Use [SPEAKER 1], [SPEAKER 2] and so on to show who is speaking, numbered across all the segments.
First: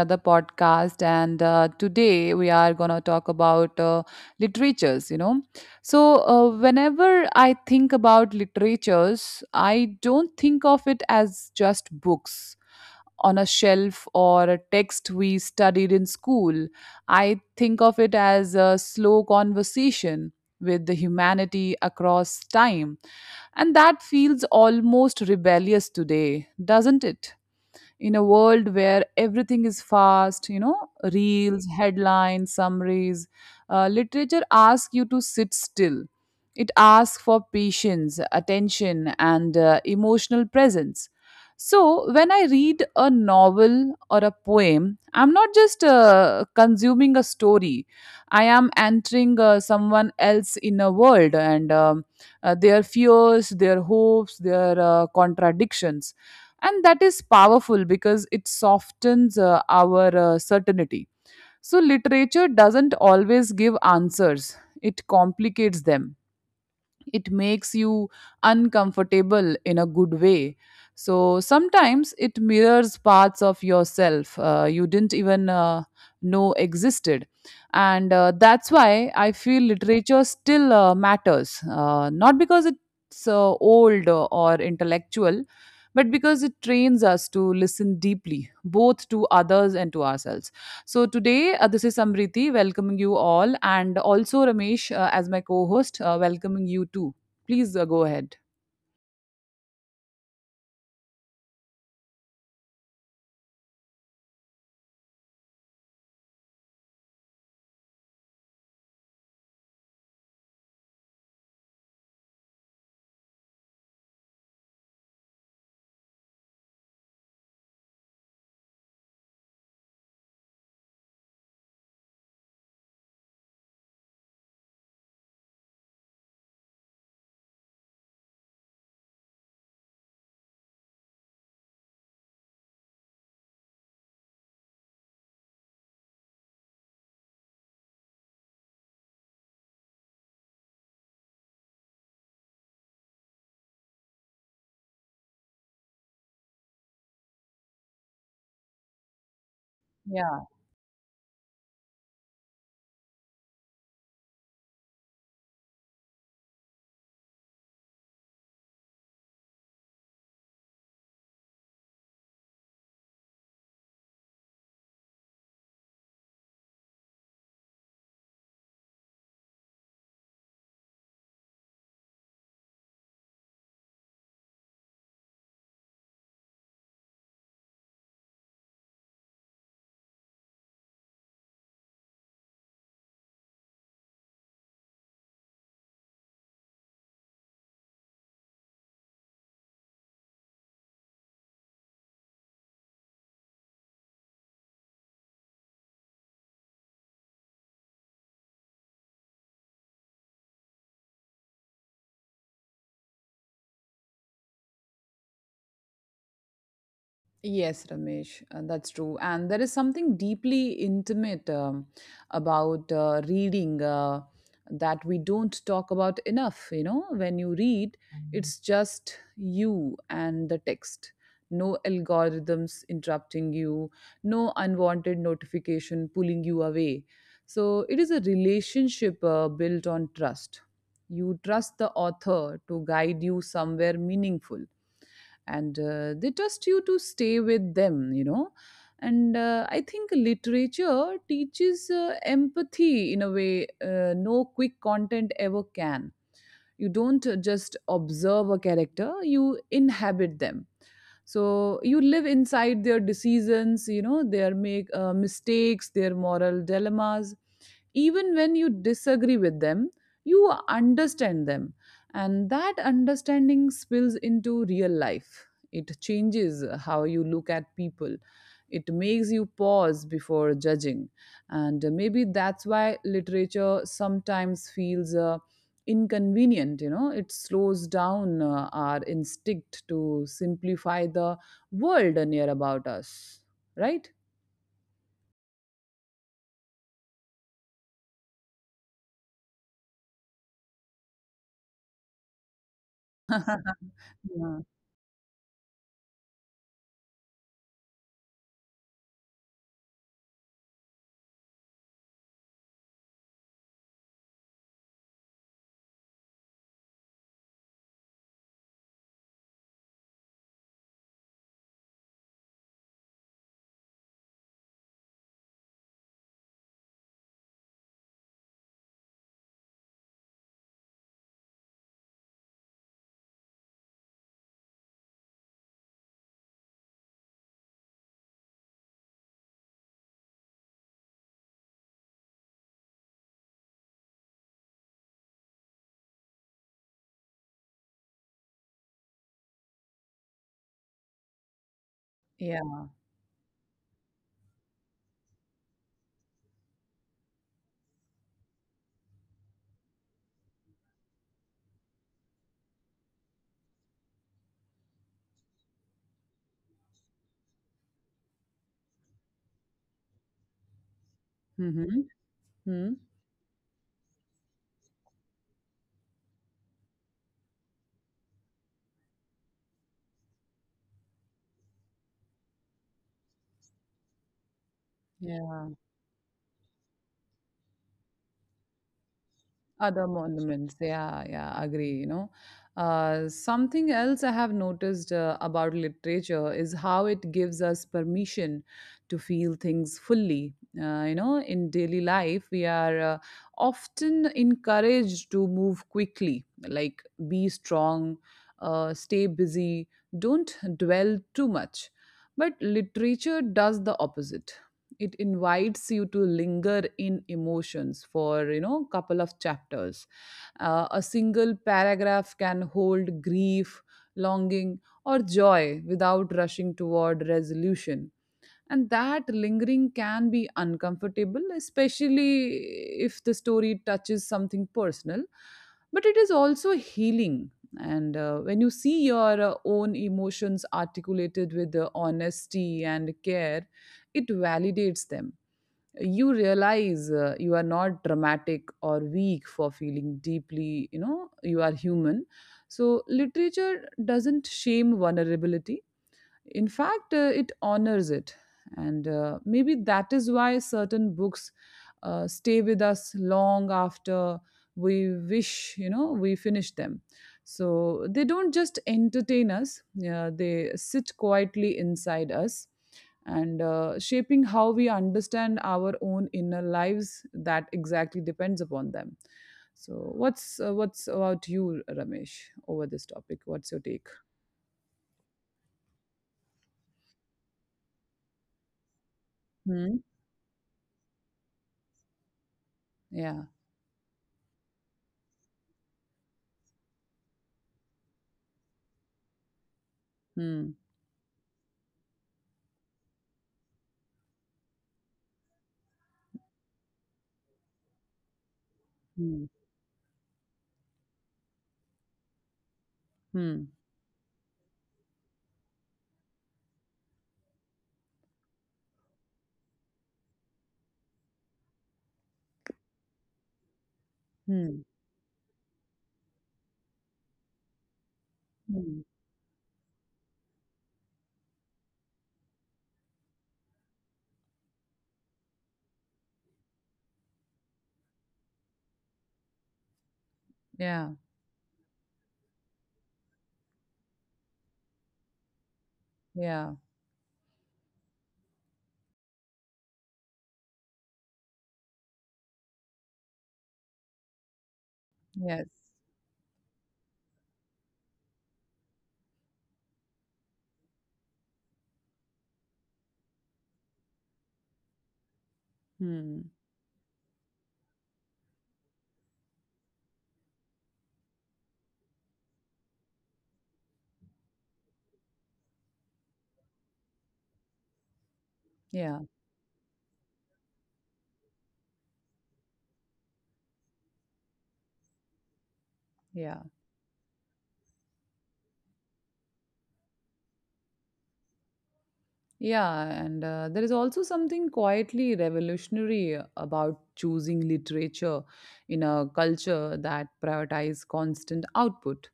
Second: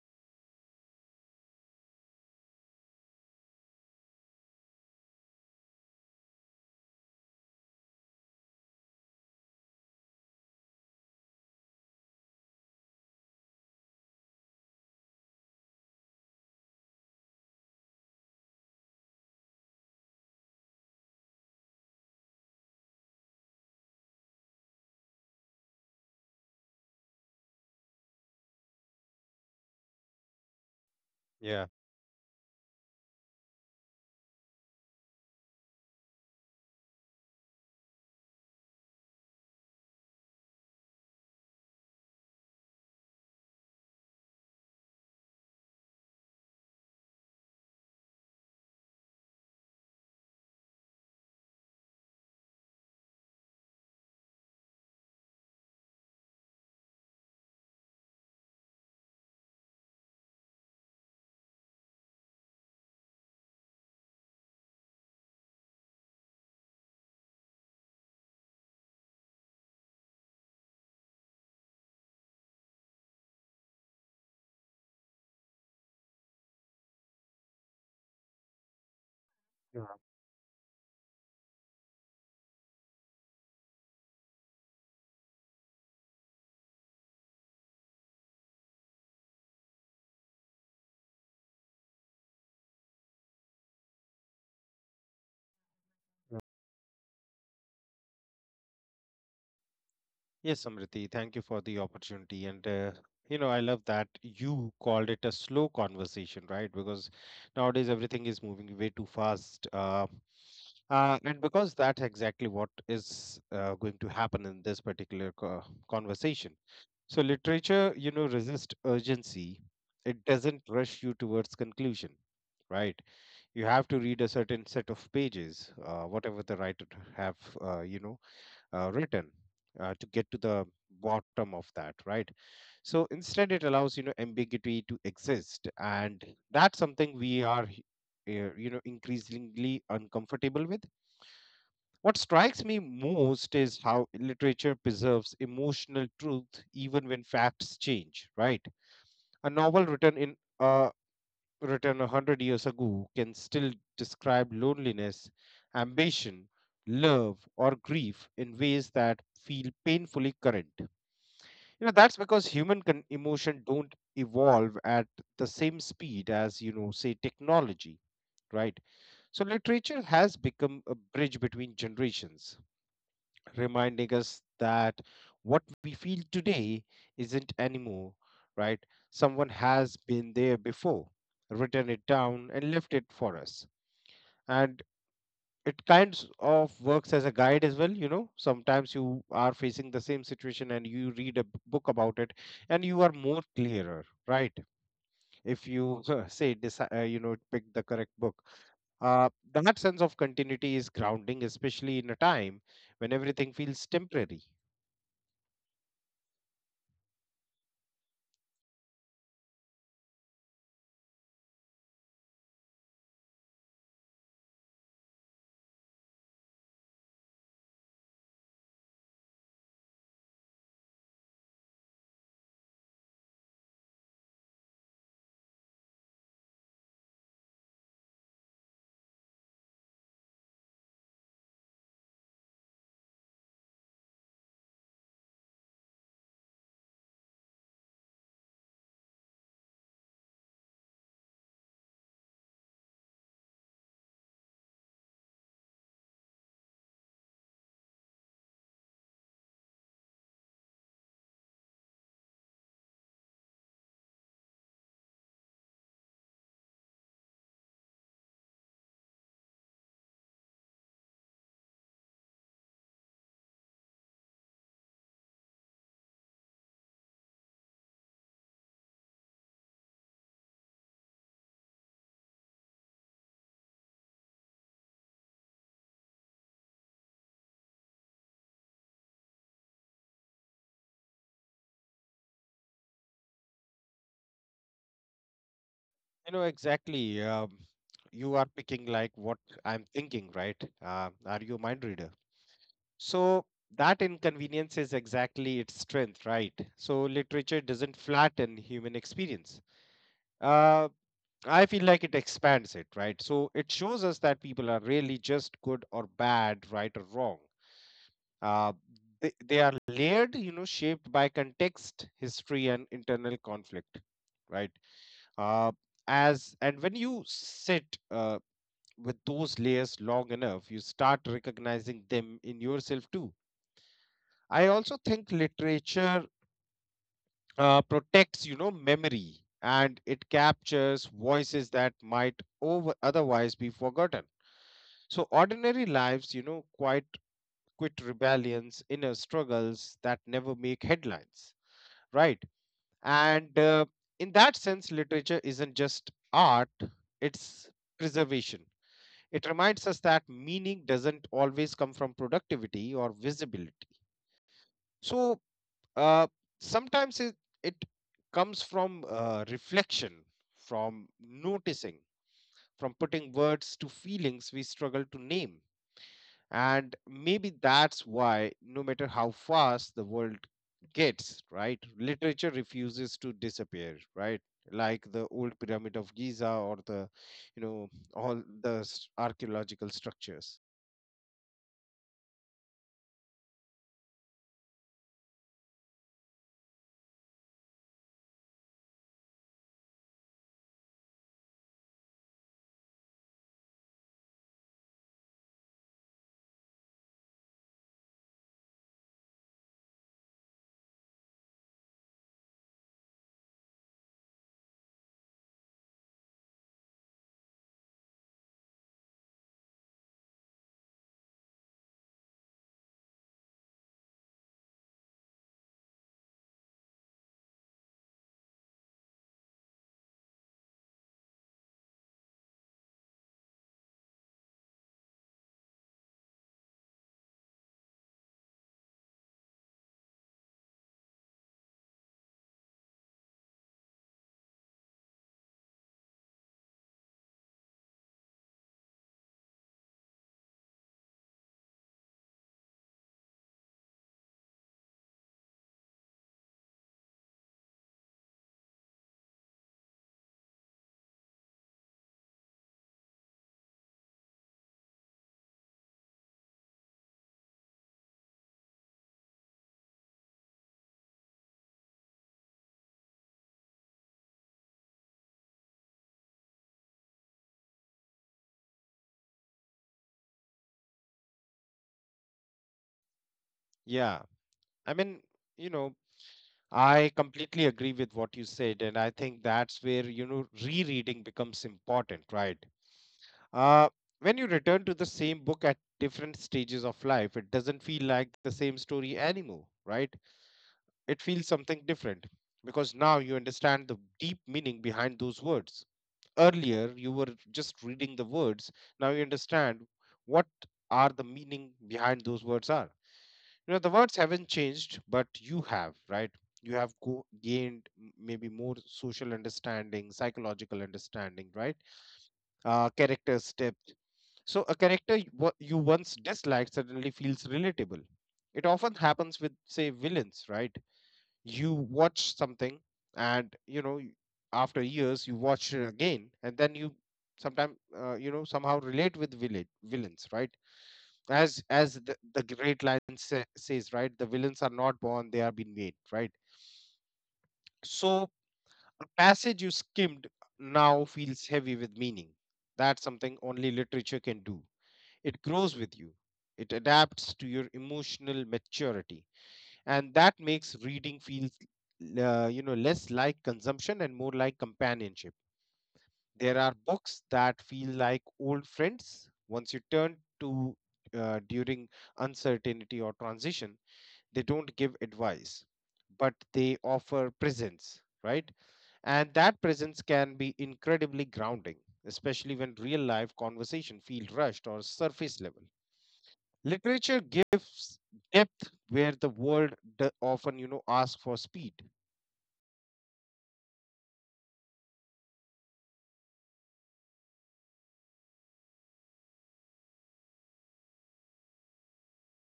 [SPEAKER 1] another podcast. And Today we are going to talk about literatures, you know. So, whenever I think about literatures, I don't think of it as just books on a shelf or a text we studied in school. I think of it as a slow conversation with the humanity across time. And that feels almost rebellious today, doesn't it? In a world where everything is fast, you know,
[SPEAKER 2] Yeah.
[SPEAKER 1] reels, headlines, summaries, literature asks you to sit still. It asks for patience, attention, and emotional presence. So, when I read a novel or a poem, I'm not just consuming a story. I am entering someone else in a world and their fears, their hopes, their contradictions, and that is powerful because it softens our certainty. So literature doesn't always give answers, it complicates them, it makes you uncomfortable in a good way. So sometimes it mirrors parts of yourself you didn't even know existed. And That's why I feel
[SPEAKER 2] Yeah.
[SPEAKER 1] literature still matters, not because it's old or intellectual, but because it trains us to listen deeply, both to others and to ourselves. So today, this is Samriti welcoming you all, and also Ramesh as my co host,
[SPEAKER 2] Yeah.
[SPEAKER 1] welcoming you too. Please go ahead.
[SPEAKER 2] Yes, Samriti, thank you for the opportunity. You know, I love that you called it a slow conversation, right? Because nowadays everything is moving way too fast. And because that's exactly what is going to happen in this particular conversation. So, literature, you know, resists urgency, it doesn't rush you towards conclusion. Right, you have to read a certain set of pages, whatever the writer have, uh, you know, written to get to the bottom of that, right? So instead it allows, you know, ambiguity to exist, and that's something we are you know, increasingly uncomfortable with. What strikes me most is how literature preserves emotional truth even when facts change, right? A novel written in
[SPEAKER 1] Yeah.
[SPEAKER 2] a, written a hundred years ago can still describe loneliness, ambition, love, or grief in ways that feel painfully current. You know, that's because human emotion don't evolve at the same speed as, you know, say technology, right? So literature has become a bridge between generations, reminding us that what we feel today isn't anymore, right? Someone has been there before, written it down, and left it for us. And it kind of works as a guide as well. You know, sometimes you are facing the same situation and you read a book about it and you are more clearer, right? If you you know, pick the correct book. Uh, that sense of continuity is grounding, especially in a time when everything feels temporary.
[SPEAKER 1] Yes, Ramesh, that's true. And there is something deeply intimate about reading that we don't talk about enough. You know, when you read, it's just you and the text. No algorithms interrupting you, no unwanted notification pulling you away. So it is a relationship built on trust. You trust the author to guide you somewhere meaningful, and they trust you to stay with them, you know. And I think literature teaches empathy in a way no quick content ever can. You don't just observe a character, you inhabit them. So you live inside their decisions, you know, their make mistakes, their moral dilemmas. Even when you disagree with them, you understand them, and that understanding spills into real life. It changes how you look at people, it makes you pause before judging. And maybe that's why literature sometimes feels inconvenient, you know, it slows down our instinct to simplify the world near about us, right?
[SPEAKER 2] You know, exactly. You are picking like what I'm thinking, right? Are you a mind reader? So that
[SPEAKER 1] Yeah.
[SPEAKER 2] inconvenience is exactly its strength, right? So literature doesn't flatten human experience. Uh, I feel like it expands it, right? So it shows us that people are really just good or bad, right or wrong. Uh, they are layered, you know, shaped by context, history, and internal conflict, right? Uh, as and when you sit uh, with those layers long enough, you start recognizing them in yourself too. I also think literature protects, you know, memory, and it captures voices that might over otherwise be forgotten. So ordinary lives, you know, quite quit rebellions, inner struggles that never make headlines, right?
[SPEAKER 1] Yeah.
[SPEAKER 2] And In that sense, literature isn't just art; it's preservation. It reminds us that meaning doesn't always come from productivity or visibility. So uh, Sometimes it comes from reflection, from
[SPEAKER 1] Hmm.
[SPEAKER 2] noticing, from putting words to feelings we struggle to name. And maybe that's why, no matter how fast the world gets, right, literature refuses to disappear, right? Like the
[SPEAKER 1] Yeah,
[SPEAKER 2] old pyramid of Giza, or the, you know, all the archaeological
[SPEAKER 1] other
[SPEAKER 2] structures.
[SPEAKER 1] monuments. Yeah, yeah, agree, you know. Something else I have noticed about literature is how it gives us permission to feel things fully. You know, in daily life, we are often encouraged to move quickly, like, be strong, stay busy, don't dwell too much. But literature does the opposite. It invites you to linger in emotions for, you know, couple of chapters. A single paragraph can hold grief, longing, or joy without rushing toward resolution. And that lingering can be uncomfortable, especially if the story touches something personal, but it is also healing. And when you see your own emotions articulated with honesty and care, it validates them. You realize you are not dramatic or weak for feeling deeply, you know, you are human. So literature doesn't shame vulnerability; in fact, it honors it. And maybe that is why certain books stay with us long after we wish, you know, we finish them. So they don't just entertain us, yeah, they sit quietly inside us, and shaping how we understand our own inner lives that exactly depends upon them. So what's about you, Ramesh, over this topic? What's your take?
[SPEAKER 2] Yeah, I mean, you know, I completely agree with what you said, and I think that's
[SPEAKER 1] Hmm?
[SPEAKER 2] where, you know, rereading becomes important, right?
[SPEAKER 1] Yeah.
[SPEAKER 2] Uh, when you return to the same book at different stages of life, it doesn't feel like the same story anymore, right?
[SPEAKER 1] Hmm.
[SPEAKER 2] It feels something different because now you understand the deep meaning behind those words. Earlier, you were just reading the words. Now you
[SPEAKER 1] Hmm.
[SPEAKER 2] understand what are the meaning behind those words are. You know,
[SPEAKER 1] Hmm,
[SPEAKER 2] the words haven't changed but you have, right? You have gained maybe more social understanding, psychological understanding, right? Uh, character steps. So a
[SPEAKER 1] hmm,
[SPEAKER 2] character you you once disliked suddenly feels relatable. It often
[SPEAKER 1] hmm.
[SPEAKER 2] happens with, say, villains, right? You watch something and you know after years you watch it again, and then you sometimes you know, somehow relate with villain, villains, right?
[SPEAKER 1] Yeah,
[SPEAKER 2] As the great lion says, right, the villains are not born, they are been made, right?
[SPEAKER 1] yeah,
[SPEAKER 2] So a passage you skimmed now feels heavy with meaning. That's something only literature can do. It
[SPEAKER 1] yes.
[SPEAKER 2] grows with you, it adapts to your emotional maturity, and that makes reading feel, you know, less like consumption and more like companionship.
[SPEAKER 1] Hmm,
[SPEAKER 2] There are books that feel like old friends once you turn to during uncertainty or transition. They don't give advice, but they offer presence, right?
[SPEAKER 1] yeah,
[SPEAKER 2] And that presence can be incredibly grounding, especially when real life conversation feel rushed or surface level.
[SPEAKER 1] yeah,
[SPEAKER 2] Literature gives depth where the world often, you know, asks for speed.
[SPEAKER 1] yeah. And there is also something quietly revolutionary about choosing literature in a culture that prioritizes constant output.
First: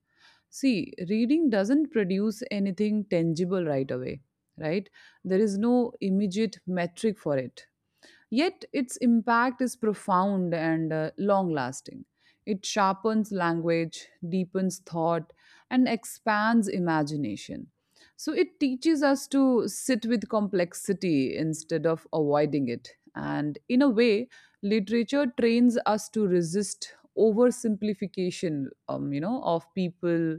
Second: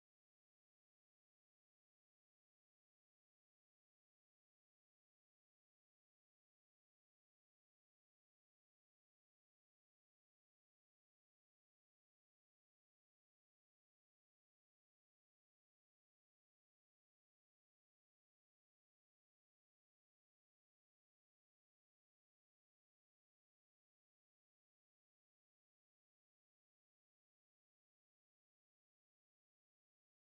[SPEAKER 1] See, reading doesn't produce anything tangible right away, right? There is no immediate metric for it. Yet its impact is profound and long lasting. It sharpens language, deepens thought, and expands imagination. So it teaches us to sit with complexity instead of avoiding it. And in a way, literature trains us to resist oversimplification, you know, of people,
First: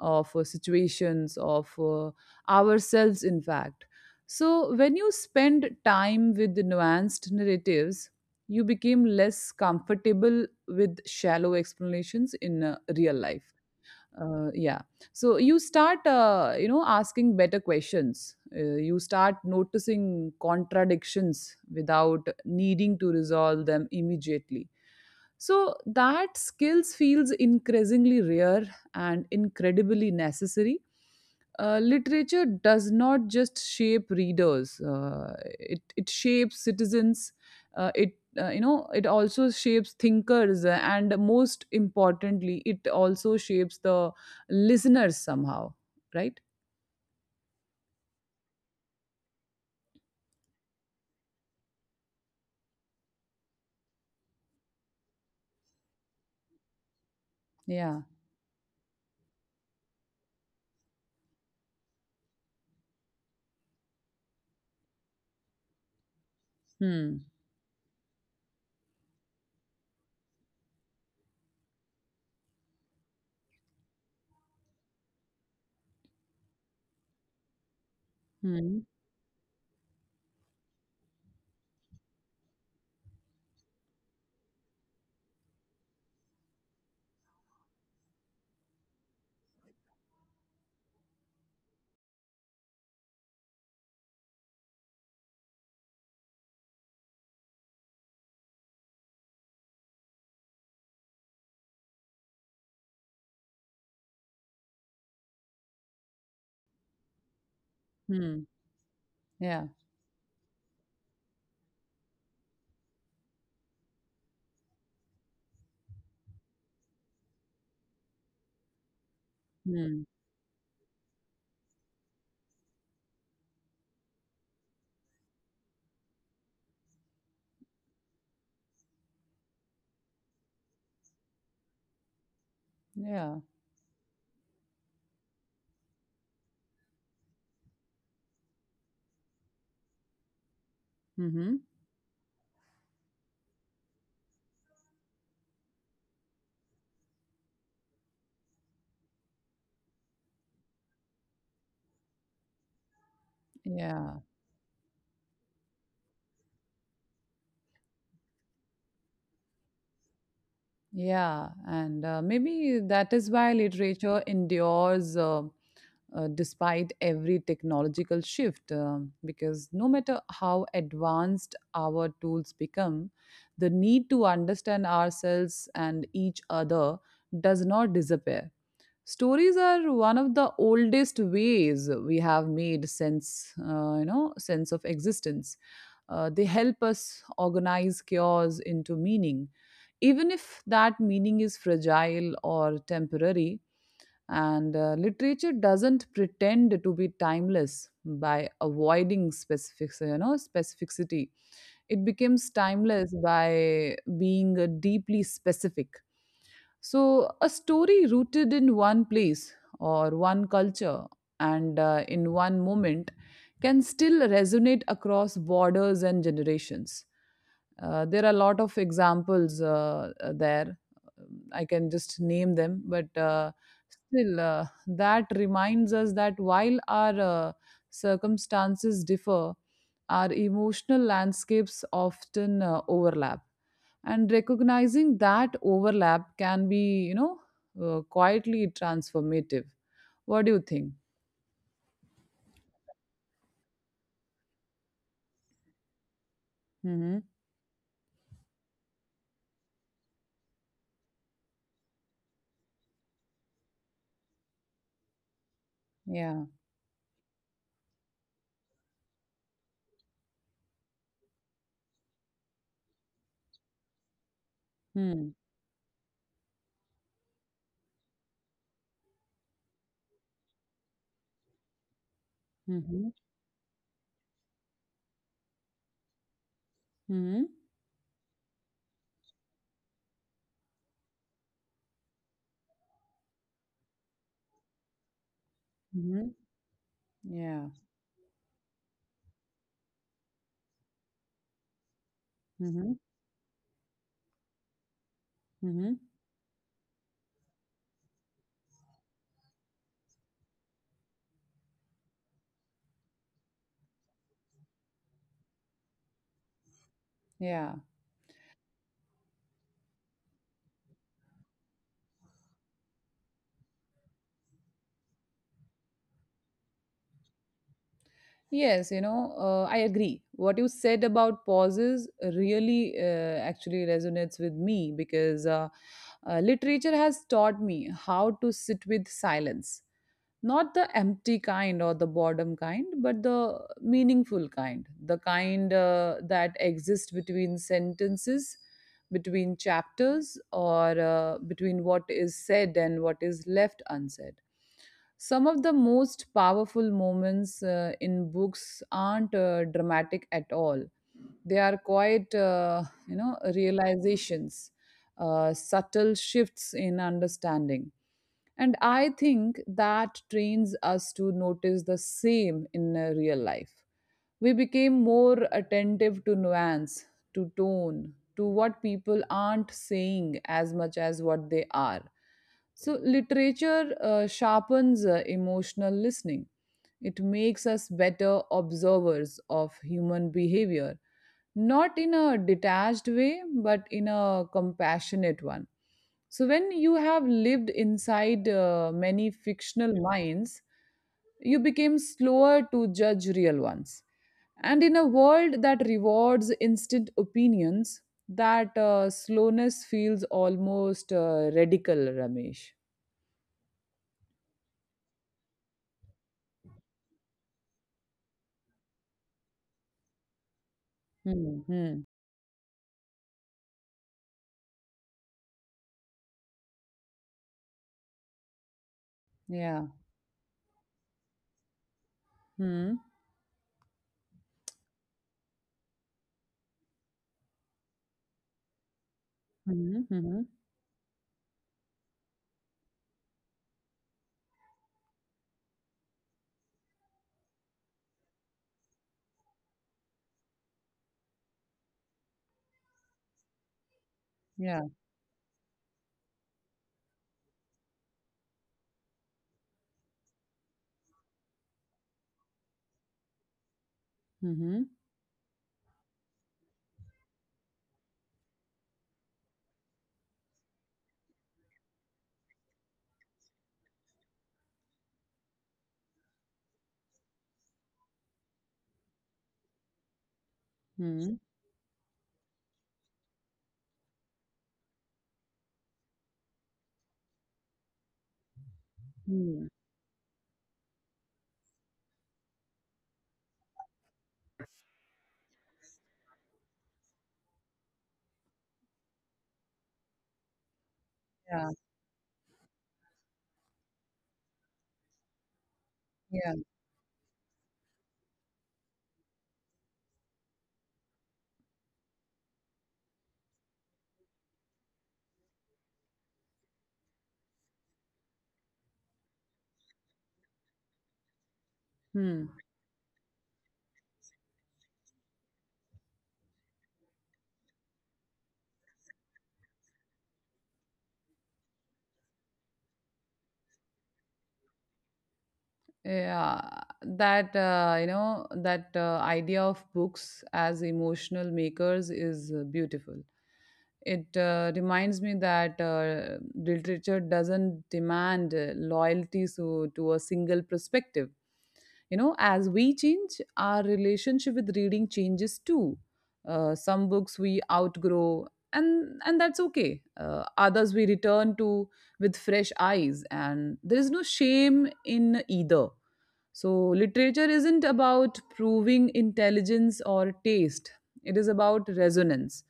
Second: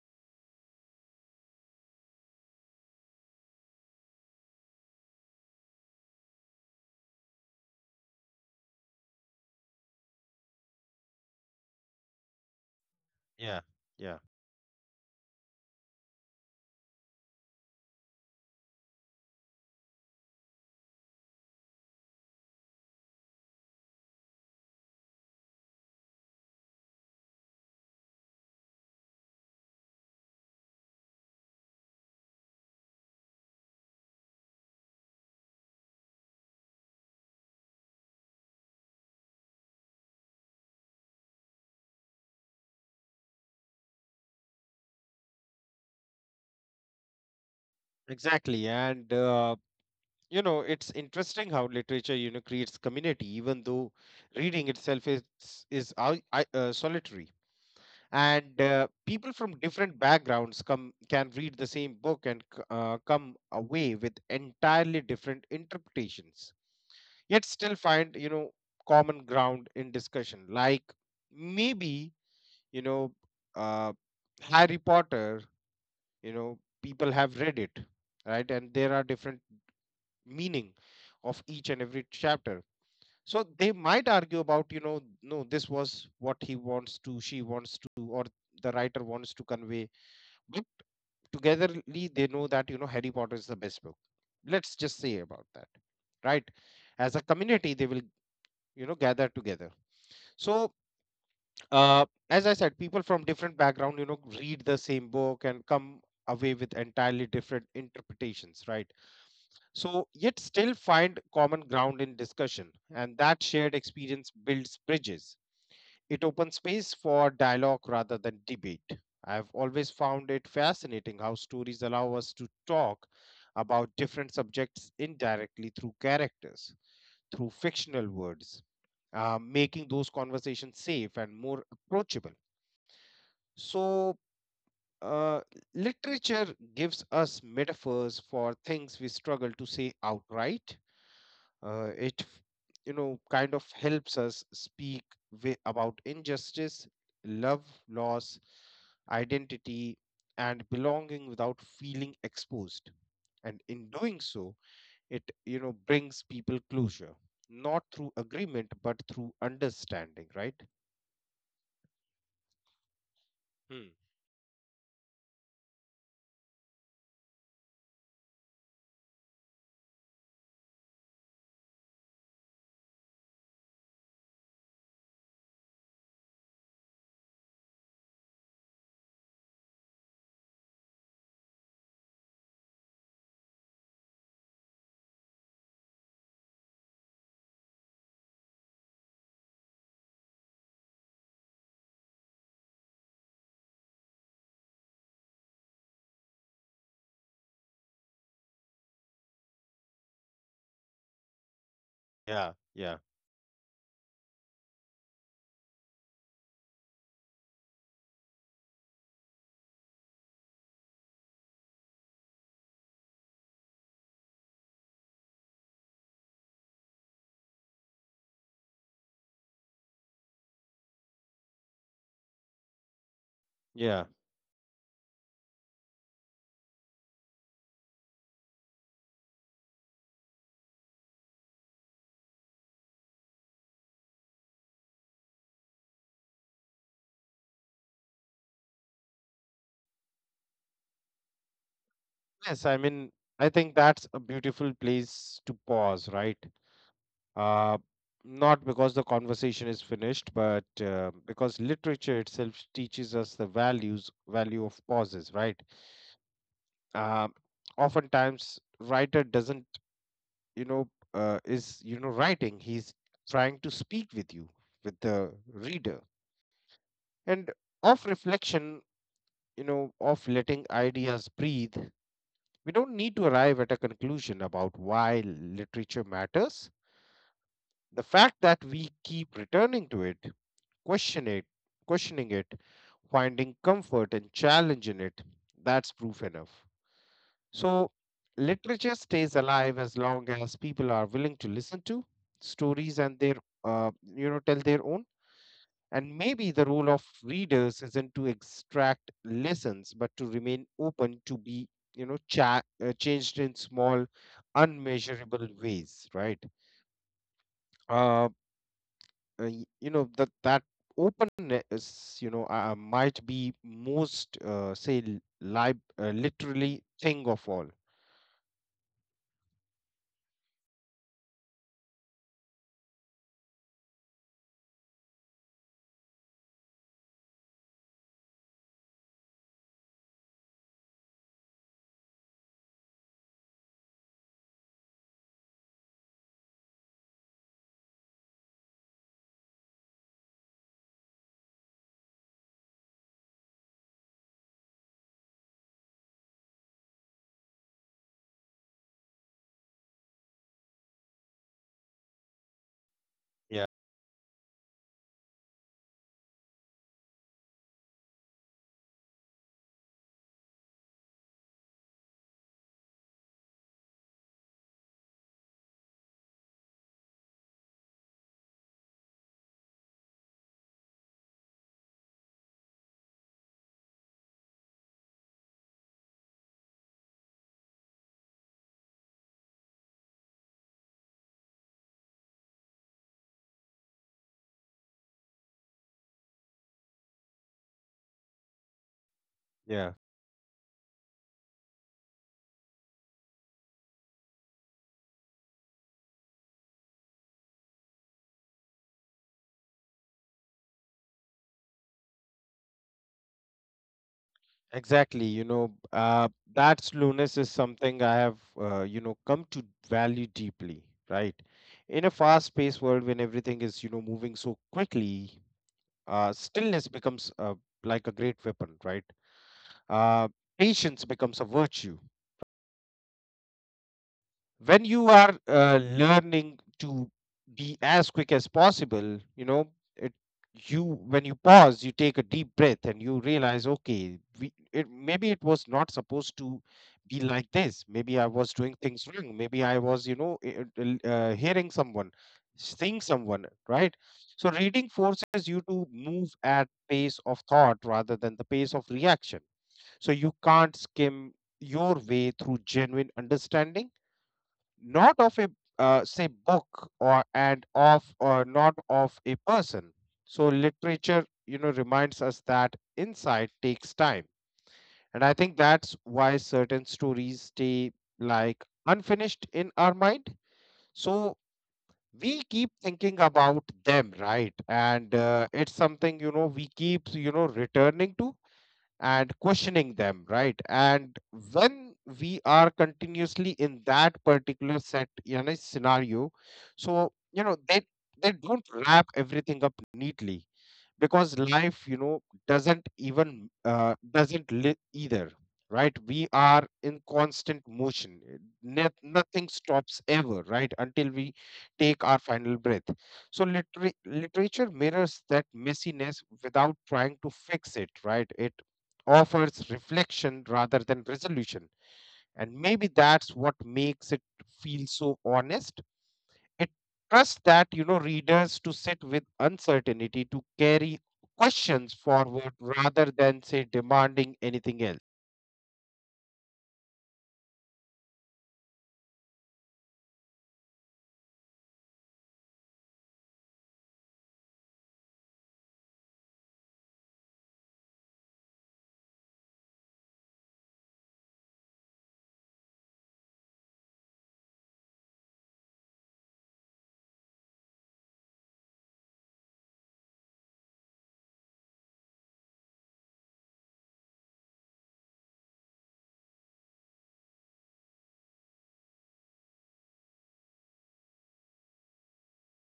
[SPEAKER 1] of situations, of ourselves, in fact. So, when you spend time with nuanced narratives, you became less comfortable with shallow explanations in real life.
[SPEAKER 2] Yeah, yeah,
[SPEAKER 1] Yeah. So you start, you know, asking better questions. You start noticing contradictions without needing to resolve them immediately. So that skills feels increasingly rare and incredibly necessary. Literature does not just shape readers, it shapes citizens. It You know, it also shapes thinkers, and most importantly it also shapes the listeners somehow, right?
[SPEAKER 2] exactly. and You know, it's interesting how literature, you know, creates community even though reading itself is solitary.
[SPEAKER 1] Yeah.
[SPEAKER 2] And People from different backgrounds come can read the same book and come away with entirely different interpretations,
[SPEAKER 1] Hmm.
[SPEAKER 2] yet still find, you know, common ground in discussion. Like, maybe, you know, uh, Harry Potter, you know, people have read it, right, and
[SPEAKER 1] Hmm.
[SPEAKER 2] there are different meaning of each and every chapter. So they might argue about, you know, no, this was what he wants to, she wants to, or the writer wants to convey, but togetherly they know that, you know, Harry Potter is the best book, let's just say about that, right? As a community they will, you know, gather together. So, as I said, people from different background, you know, read the same book and come away with entirely different
[SPEAKER 1] Hmm.
[SPEAKER 2] interpretations, right?
[SPEAKER 1] Yeah.
[SPEAKER 2] So yet still find common ground in discussion, and that shared experience builds bridges. It opens space for dialogue rather than debate. I've always
[SPEAKER 1] Hmm.
[SPEAKER 2] found it fascinating how stories allow us to talk about different subjects indirectly through characters, through fictional words, making those conversations safe and more approachable.
[SPEAKER 1] Yeah.
[SPEAKER 2] So, uh, literature gives us metaphors for things we struggle to say outright.
[SPEAKER 1] Hmm.
[SPEAKER 2] uh, it, f- you know, kind of helps us speak about injustice, love, loss, identity, and belonging without feeling exposed. And in
[SPEAKER 1] Yeah.
[SPEAKER 2] doing so, it, you know, brings people closure, not through agreement, but through understanding, right?
[SPEAKER 1] Yeah and uh, maybe that is why
[SPEAKER 2] Hmm.
[SPEAKER 1] literature endures, despite every technological shift, because no matter how advanced our tools become, the need to understand ourselves and each other does not disappear. Stories are one of the oldest ways we have made sense you know, sense of existence. They help us organize chaos into meaning, even if that meaning is fragile or temporary. And literature doesn't pretend to be timeless by avoiding specific, you know, specificity. It becomes
[SPEAKER 2] Yeah, yeah,
[SPEAKER 1] timeless by being deeply specific. So, a story rooted in one place or one culture and in one moment can still resonate across borders and generations. There are a lot of examples there. I can just name them, but
[SPEAKER 2] yeah.
[SPEAKER 1] still, that reminds us that while our circumstances differ, our emotional landscapes often overlap, and recognizing that overlap can be, you know, quietly transformative. What do you think?
[SPEAKER 2] Yes, I mean, I think that's a beautiful place to pause, right?
[SPEAKER 1] Mm-hmm.
[SPEAKER 2] Uh, Not because the conversation is finished, but because literature itself teaches us the values value of pauses, right?
[SPEAKER 1] Yeah.
[SPEAKER 2] Um, Oftentimes, writer doesn't, you know, is, you know, writing. He's trying to speak with you, with
[SPEAKER 1] Mm-hmm.
[SPEAKER 2] the reader, and of reflection, you know, of letting ideas breathe. We don't
[SPEAKER 1] Mm-hmm.
[SPEAKER 2] need to arrive at a conclusion about why literature matters.
[SPEAKER 1] Mm-hmm.
[SPEAKER 2] The fact that we keep returning to it, question it, questioning it, finding comfort and challenge in it, that's proof
[SPEAKER 1] Mm-hmm.
[SPEAKER 2] enough.
[SPEAKER 1] Yeah.
[SPEAKER 2] So, literature stays alive as long as people are willing to listen to
[SPEAKER 1] Mm-hmm.
[SPEAKER 2] stories and their, you know, tell their own.
[SPEAKER 1] Mm-hmm.
[SPEAKER 2] And maybe the role of readers isn't to extract lessons, but to remain open to be, you know, changed in small, unmeasurable ways, right?
[SPEAKER 1] Yeah.
[SPEAKER 2] Um, you know, that openness, you know, might be most, say l- lib literally, thing of all.
[SPEAKER 1] Yes, you know, I agree what you said about pauses really actually resonates with me, because literature has taught me how to sit with silence. Not the empty kind or the boredom kind, but the meaningful kind, the kind that exists between sentences, between chapters, or between what is said and what is left unsaid. Some of the most powerful moments in books aren't dramatic at all. They are quite, you know,
[SPEAKER 2] Yeah,
[SPEAKER 1] realizations, subtle shifts in understanding. And I think that trains us to notice the same in real life. We became more attentive to nuance, to tone, to what people aren't saying as much as what they are. So, literature sharpens emotional listening. It makes us better observers of human behavior, not in a detached way, but in a compassionate one. So, when you have lived inside many fictional
[SPEAKER 2] yeah,
[SPEAKER 1] minds, you became slower to judge real ones. And in a world that rewards instant opinions, that slowness feels almost radical, Ramesh.
[SPEAKER 2] exactly. You know, uh, that slowness is something I have, you know, come to value deeply, right?
[SPEAKER 1] Hmm. Hmm.
[SPEAKER 2] In a fast paced world, when everything is, you know, moving so quickly, stillness becomes, like a great weapon, right?
[SPEAKER 1] Yeah.
[SPEAKER 2] uh, Patience becomes a virtue
[SPEAKER 1] Hmm.
[SPEAKER 2] when you are, learning to be as quick as possible, you know.
[SPEAKER 1] Hmm.
[SPEAKER 2] it,
[SPEAKER 1] Hmm.
[SPEAKER 2] you, when you pause, you take a deep breath and you realize, okay, maybe it was not supposed to be like this, maybe I was doing things wrong, maybe I was, you know, hearing someone, seeing someone, right? So
[SPEAKER 1] Yeah.
[SPEAKER 2] reading forces you to move at pace of thought rather than the pace of reaction. So you can't skim your way through genuine understanding,
[SPEAKER 1] Hmm.
[SPEAKER 2] not of a, say book, or not of a person. So literature, you know, reminds us that insight takes time. And I think that's why certain stories stay like unfinished in our mind.
[SPEAKER 1] Hmm.
[SPEAKER 2] So we keep thinking about them, right? and It's something, you know, we keep, you know, returning to and
[SPEAKER 1] Hmm.
[SPEAKER 2] questioning them, right? And when we are continuously in that particular set, you know, scenario, so, you know, they don't wrap everything up neatly, because
[SPEAKER 1] Yeah.
[SPEAKER 2] life, you know, doesn't even, doesn't live either, right? We
[SPEAKER 1] Yeah.
[SPEAKER 2] are in constant motion. Nothing stops ever, right, until we take our final breath. So literature mirrors that messiness without trying to fix it, right? It offers reflection rather than resolution,
[SPEAKER 1] Hmm.
[SPEAKER 2] and maybe that's what makes it feel so honest. It trusts that, you know, readers to sit with uncertainty, to carry questions forward rather than, say, demanding anything else.
[SPEAKER 1] Yeah, that, you know, that idea of books as emotional makers is beautiful. It reminds me that literature doesn't demand loyalty so, to a single perspective. You know, as we change, our relationship with reading changes too. Some books we outgrow, and that's okay. Others we return to with fresh eyes, and there is no shame in either. So, literature isn't about proving intelligence or taste, it is about resonance.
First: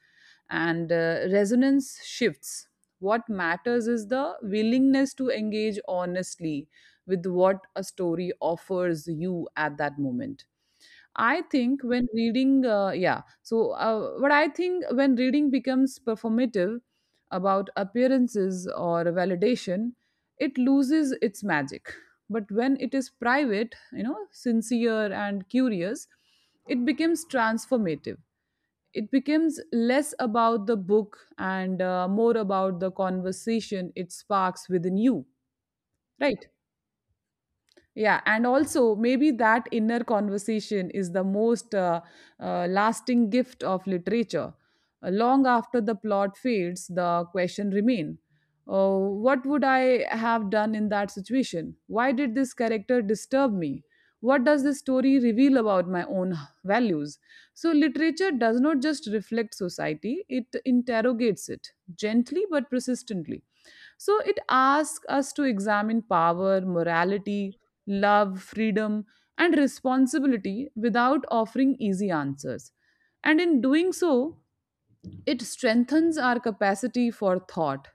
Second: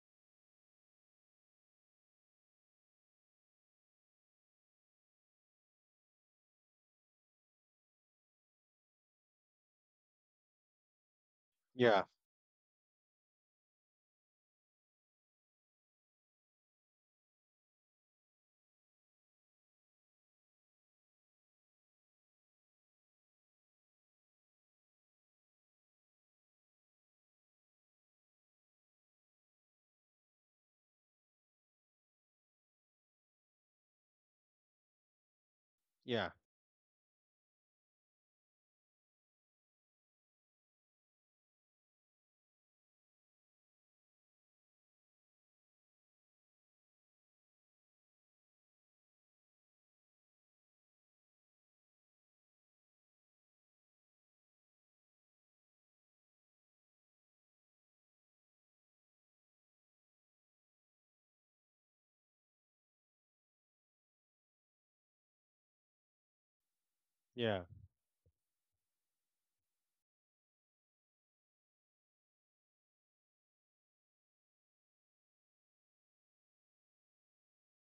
[SPEAKER 1] And resonance shifts. What matters is the willingness to engage honestly with what a story offers you at that moment. I think
[SPEAKER 2] Yeah,
[SPEAKER 1] when reading, yeah. So, what I think when reading becomes performative about appearances or validation, it loses its magic. But when it is private, you know, sincere and curious, it becomes transformative. It becomes less about the book and more about the conversation it sparks within you,
[SPEAKER 2] yeah,
[SPEAKER 1] right? Yeah, and also maybe that inner conversation is the most lasting gift of literature. Long after the plot fades, the question remain. What would I have done in that situation? Why did this character disturb me? What does this story reveal about my own values? So, literature does not just reflect society, it interrogates it gently but persistently. So it asks us to examine power, morality,
[SPEAKER 2] yeah,
[SPEAKER 1] love, freedom, and responsibility without offering easy answers. And in doing so, it strengthens our capacity for thought.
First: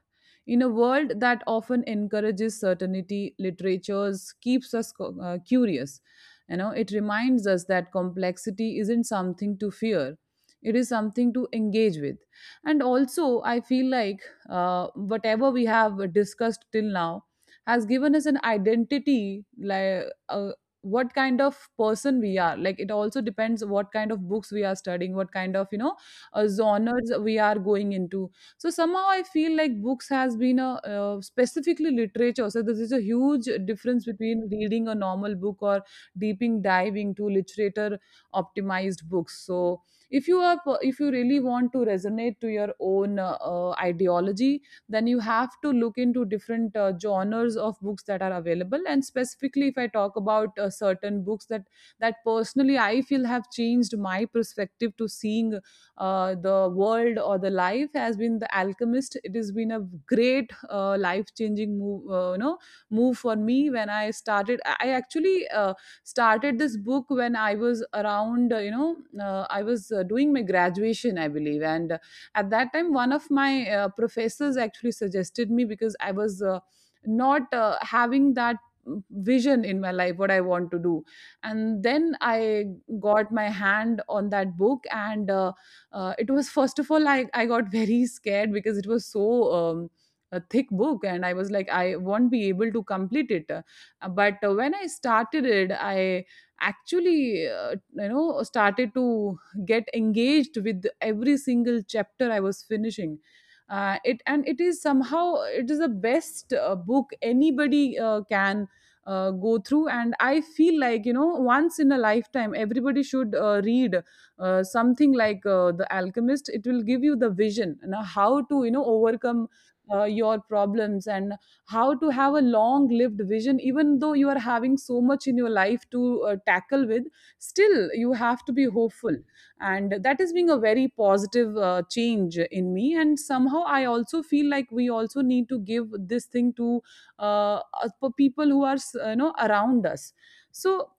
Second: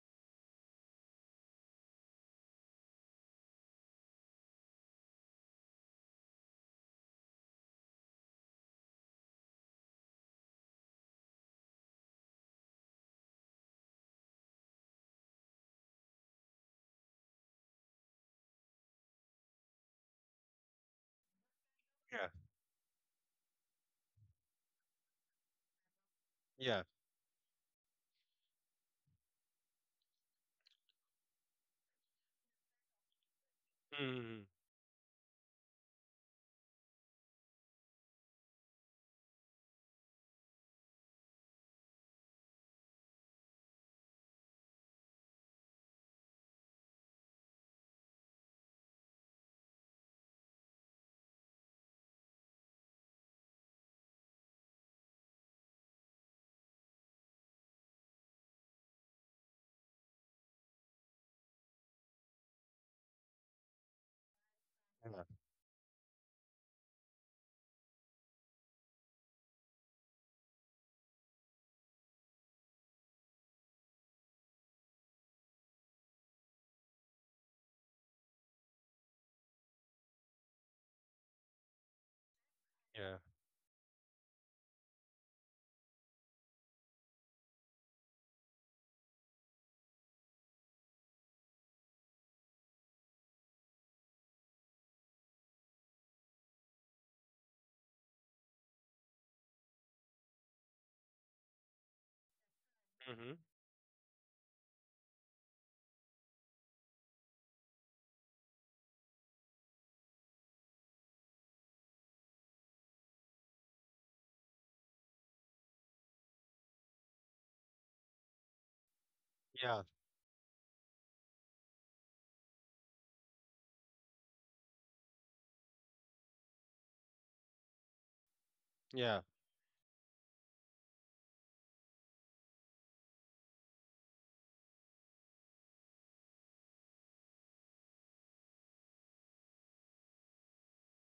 [SPEAKER 1] In a world that often encourages certainty, literatures keeps us curious. You know, it reminds us that complexity isn't something to fear; it is something to engage with. And also, I feel like whatever we have discussed till now has given us an identity, like, what kind of person
[SPEAKER 2] yeah,
[SPEAKER 1] we are. Like it also depends what kind of books we are studying, what kind of
[SPEAKER 2] yeah.
[SPEAKER 1] genres we are going into. So somehow I feel like books has been a specifically literature, so this is a huge difference
[SPEAKER 2] Mm-hmm.
[SPEAKER 1] between reading a normal book or deeping diving to literature optimized books. So If you really want to resonate to your own ideology, then you have to look into different genres of books that are available. And specifically if I talk about certain books that personally I feel have changed my perspective to seeing the world or the life, has been the Alchemist. It has been a great life changing move, move for me. When I started, I
[SPEAKER 2] Yeah,
[SPEAKER 1] actually started this book when I was around I was doing my graduation I believe, and at that time one of my professors actually suggested me, because I was not having that mm, vision in my life what I want to do. And then I
[SPEAKER 2] yeah,
[SPEAKER 1] got my hand on that book, and it was, first of all, I got very scared because it was so a thick book, and I was like I won't be able to complete it. But when I started it, I actually started to get engaged with every single chapter I was finishing
[SPEAKER 2] mm-hmm.
[SPEAKER 1] it. And it is somehow it is the best book anybody can go through. And I feel like you know, once in a lifetime everybody should read something like the Alchemist. It will give you the vision, you know, how to you know overcome
[SPEAKER 2] Yeah,
[SPEAKER 1] your problems, and how to have a long lived vision, even though you are having so much in your life to tackle with, still you have to be
[SPEAKER 2] yeah,
[SPEAKER 1] hopeful. And that is being a very positive change in me. And somehow I also feel like we also need to give this thing to people who are around us. So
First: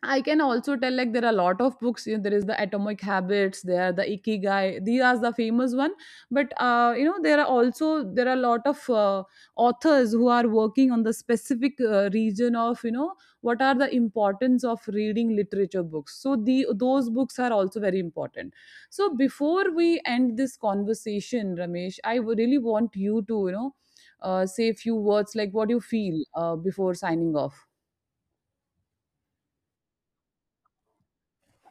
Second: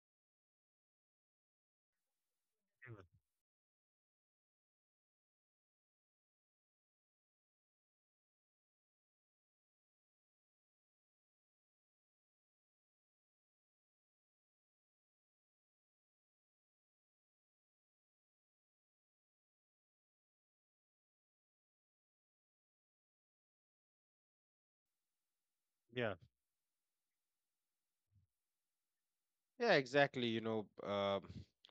[SPEAKER 1] I can also tell like there are a lot of books. You know, there is the
[SPEAKER 2] mm,
[SPEAKER 1] Atomic Habits, there the Ikigai. These are the famous one. But there are also there are a lot of authors who are working on the specific region of you know what are the importance of reading literature books. So the those books are also very important. So before we end this conversation, Ramesh, I would really want you to you know say a few words like what you
[SPEAKER 2] yeah,
[SPEAKER 1] feel before signing off.
[SPEAKER 2] yeah. Exactly. You know,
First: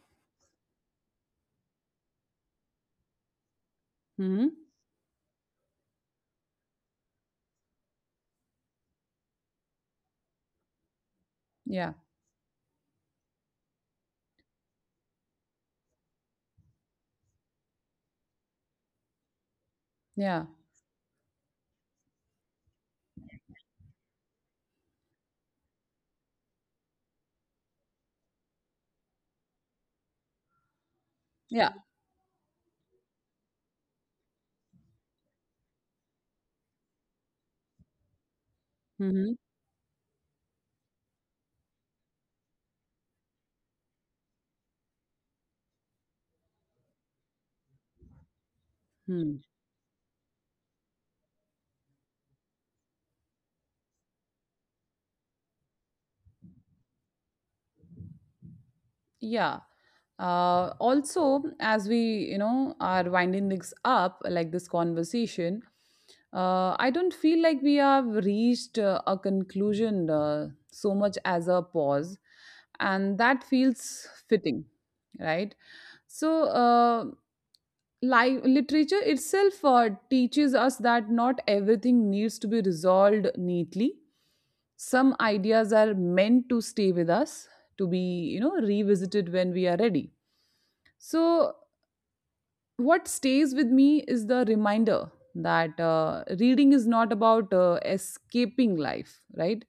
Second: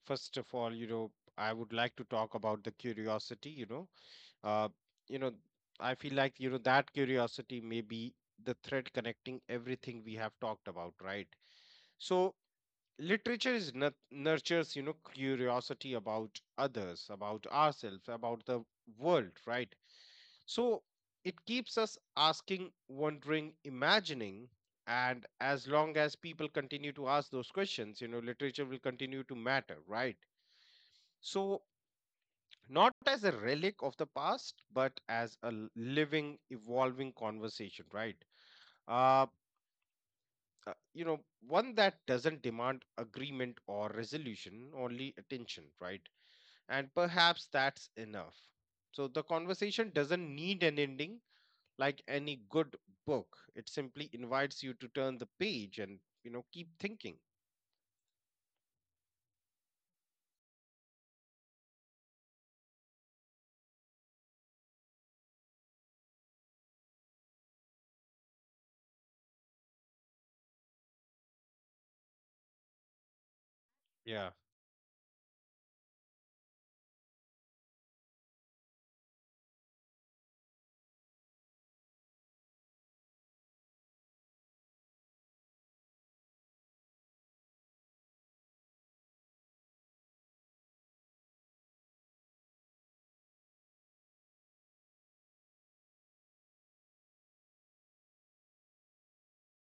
[SPEAKER 2] first of all, you know, I would like to talk about the curiosity.
[SPEAKER 1] Hmm.
[SPEAKER 2] Uh, you know, I feel like, you know, that curiosity may be the thread connecting everything we have talked about, right?
[SPEAKER 1] Yeah.
[SPEAKER 2] So literature is nut nurtures, you know, curiosity about others, about ourselves, about the world, right?
[SPEAKER 1] Yeah.
[SPEAKER 2] So it keeps us asking, wondering, imagining, and as long as people continue to ask those questions, you know, literature will continue to matter, right? So
[SPEAKER 1] Yeah.
[SPEAKER 2] not as a relic of the past, but as a living, evolving conversation, right?
[SPEAKER 1] Mm-hmm.
[SPEAKER 2] uh, you know, one that doesn't demand agreement or resolution, only attention, right? And perhaps that's enough. So the
[SPEAKER 1] Mm.
[SPEAKER 2] conversation doesn't need an ending, like any good book. It simply invites you to turn the page and, you know, keep thinking.
[SPEAKER 1] Yeah. Also, as we, you know, are winding this up, like this conversation, I don't feel like we have reached a conclusion so much as a pause, and that feels
[SPEAKER 2] Yeah.
[SPEAKER 1] fitting, right? So, life literature itself teaches us that not everything needs to be resolved neatly. Some ideas are meant to stay with us, to be you know revisited when we are ready. So what stays with me is the reminder that reading is not about escaping life, right?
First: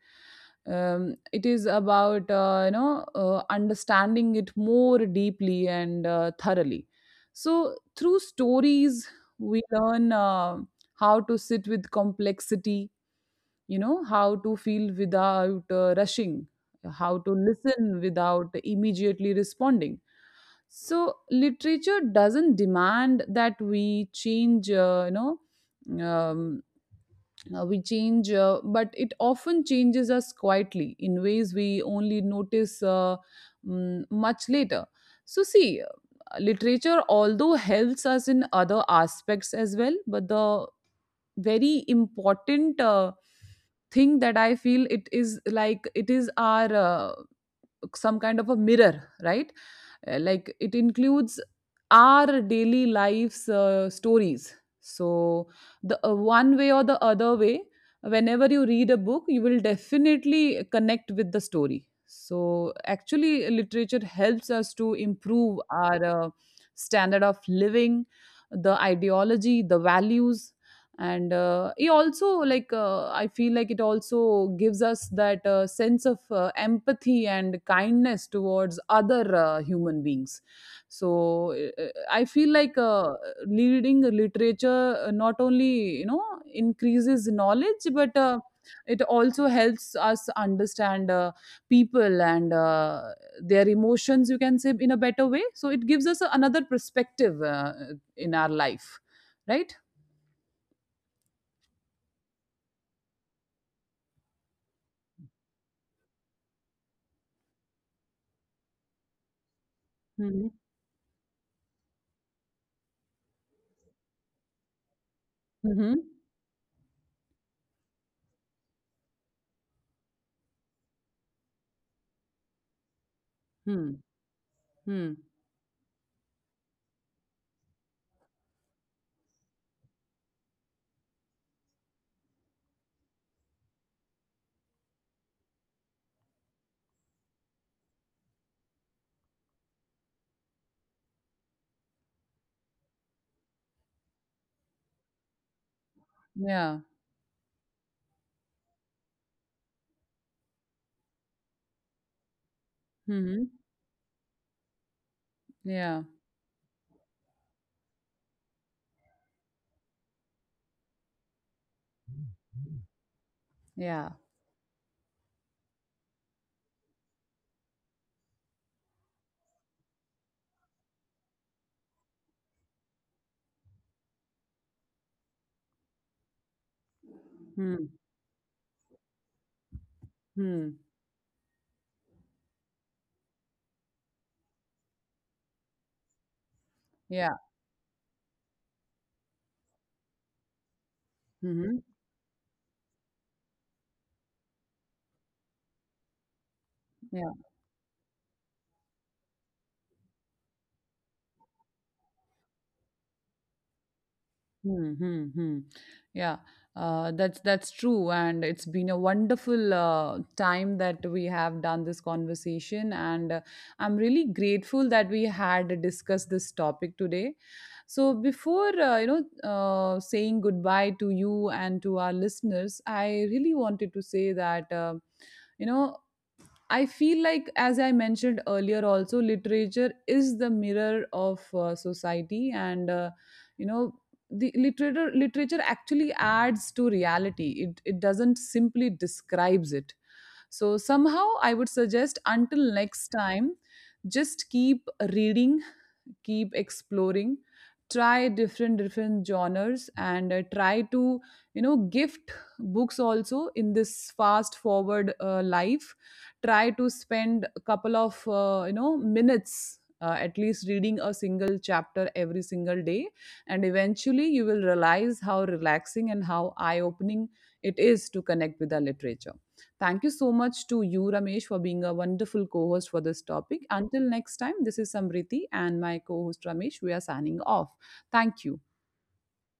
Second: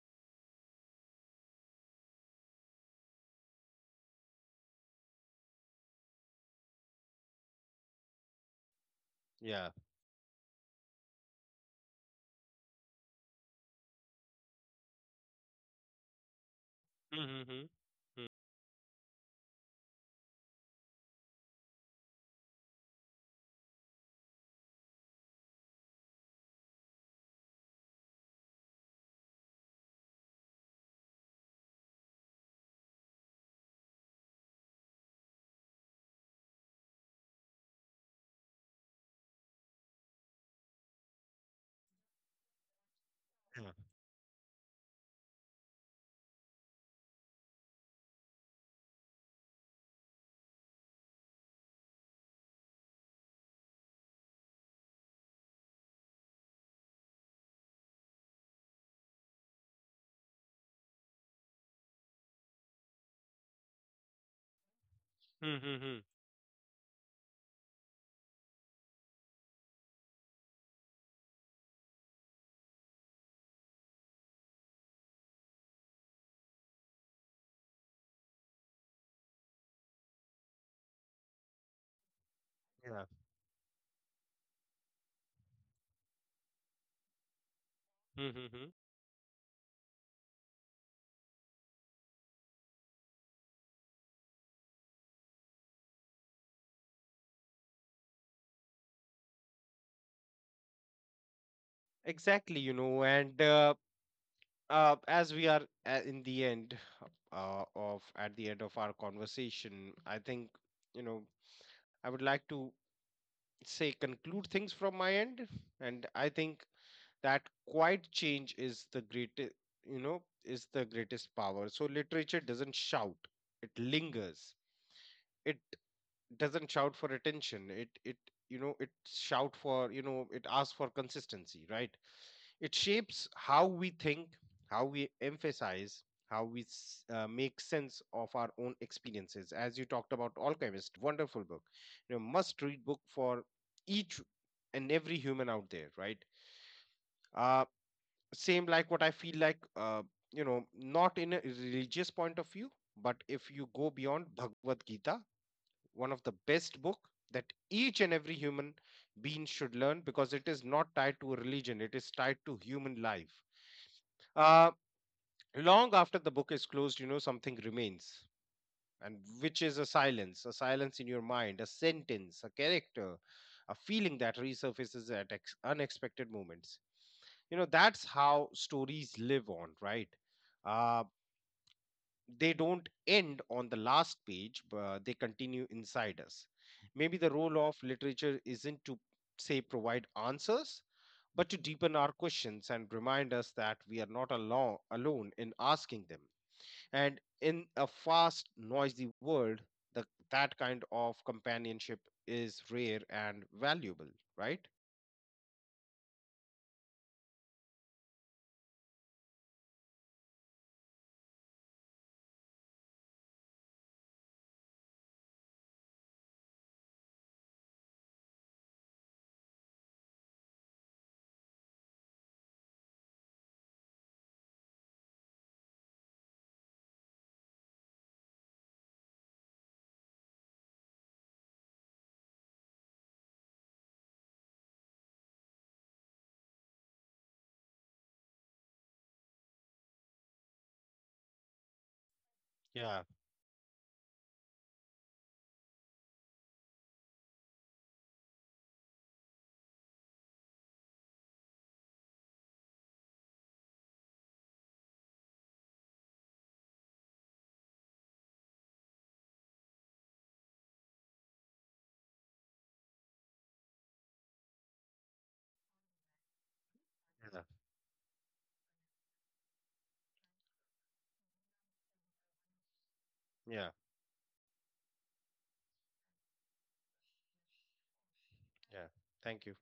[SPEAKER 1] it is about understanding it more deeply and thoroughly. So through stories we
[SPEAKER 2] Yeah.
[SPEAKER 1] learn how to sit with complexity, you know, how to feel without rushing, how to
[SPEAKER 2] Mm-hmm.
[SPEAKER 1] listen without immediately responding. So literature doesn't demand that we change um, we change, but it often changes us quietly in ways we only notice much later. So see, literature although helps us in other aspects as well, but the very important
[SPEAKER 2] Yeah.
[SPEAKER 1] thing that I feel, it is like it is our some kind of a mirror, right? Like it includes our daily life's stories. So the one way or the other way, whenever you read a book you will definitely connect with the story. So actually literature helps us to improve
[SPEAKER 2] Mm-hmm.
[SPEAKER 1] our standard of living, the ideology, the values. And it also like I feel like it also gives us that sense of empathy and kindness towards other human beings. So I feel like
[SPEAKER 2] Yeah.
[SPEAKER 1] reading literature not only you know increases knowledge, but
[SPEAKER 2] Mm-hmm.
[SPEAKER 1] it also helps us understand people and their emotions, you can say, in a better way. So it gives us another perspective in our life, right?
[SPEAKER 2] Exactly, you know. And As we are in the end, of at the end of our conversation, I
[SPEAKER 1] Mhm.
[SPEAKER 2] think, you know, I would like to say, conclude things from my end,
[SPEAKER 1] Mhm.
[SPEAKER 2] and I think that quiet change is the greatest, you know, is the greatest power. So literature doesn't shout, it
[SPEAKER 1] Hmm.
[SPEAKER 2] lingers.
[SPEAKER 1] Hmm.
[SPEAKER 2] It doesn't shout for attention. It, you know, it shout for, you know, it asks for consistency, right? It shapes how we think, how we emphasize, how we make sense of our own experiences. As you talked about Alchemist, wonderful book, you know, must read book for each and every human out there, right?
[SPEAKER 1] Yeah. Ja.
[SPEAKER 2] Uh, same like what I feel like, you know, not in a religious point of view, but if
[SPEAKER 1] Mhm.
[SPEAKER 2] you go beyond Bhagavad Gita,
[SPEAKER 1] Yeah.
[SPEAKER 2] one of the best book that each and every human being should learn, because it is not tied to a religion, it is tied to human life.
[SPEAKER 1] Yeah.
[SPEAKER 2] uh, Long after the book is closed, you know, something remains, and which is a silence in your mind, a sentence, a character, a feeling that resurfaces at unexpected moments. You know,
[SPEAKER 1] Hmm.
[SPEAKER 2] that's how stories live on, right?
[SPEAKER 1] Hmm.
[SPEAKER 2] Uh, they don't end on the last page, but they continue inside us. Maybe the
[SPEAKER 1] Yeah.
[SPEAKER 2] role of literature isn't to, say, provide answers, but to
[SPEAKER 1] Mhm.
[SPEAKER 2] deepen our questions and remind us that we are not alone in asking them. And
[SPEAKER 1] Yeah.
[SPEAKER 2] in a fast, noisy world, the, that kind of companionship is rare and valuable, right?
[SPEAKER 1] Hmm, hmm, hmm. Yeah. That's true, and it's been a wonderful time that we have done this conversation, and I'm really grateful that we had discussed this topic today. So before saying goodbye to you and to our listeners, I really wanted to say that. You know I feel like, as I mentioned earlier, also literature is the mirror of society, and you know, the literature actually adds to reality. It doesn't simply describes it. So somehow, I would suggest, until
[SPEAKER 2] Yeah.
[SPEAKER 1] next time, just keep reading, keep exploring, try different different genres, and try to you know gift books also. In this fast forward life, try to spend a couple of minutes at least reading a single chapter every single day, and eventually you will realize how relaxing and how eye opening
[SPEAKER 2] Yeah.
[SPEAKER 1] it is to connect with the literature. Thank you so much to you, Ramesh, for being a wonderful co host for this topic.
[SPEAKER 2] Yeah.
[SPEAKER 1] Until next time, this is Samriti and my co host Ramesh. We are signing off. Thank you.
[SPEAKER 2] Yeah. Thank you.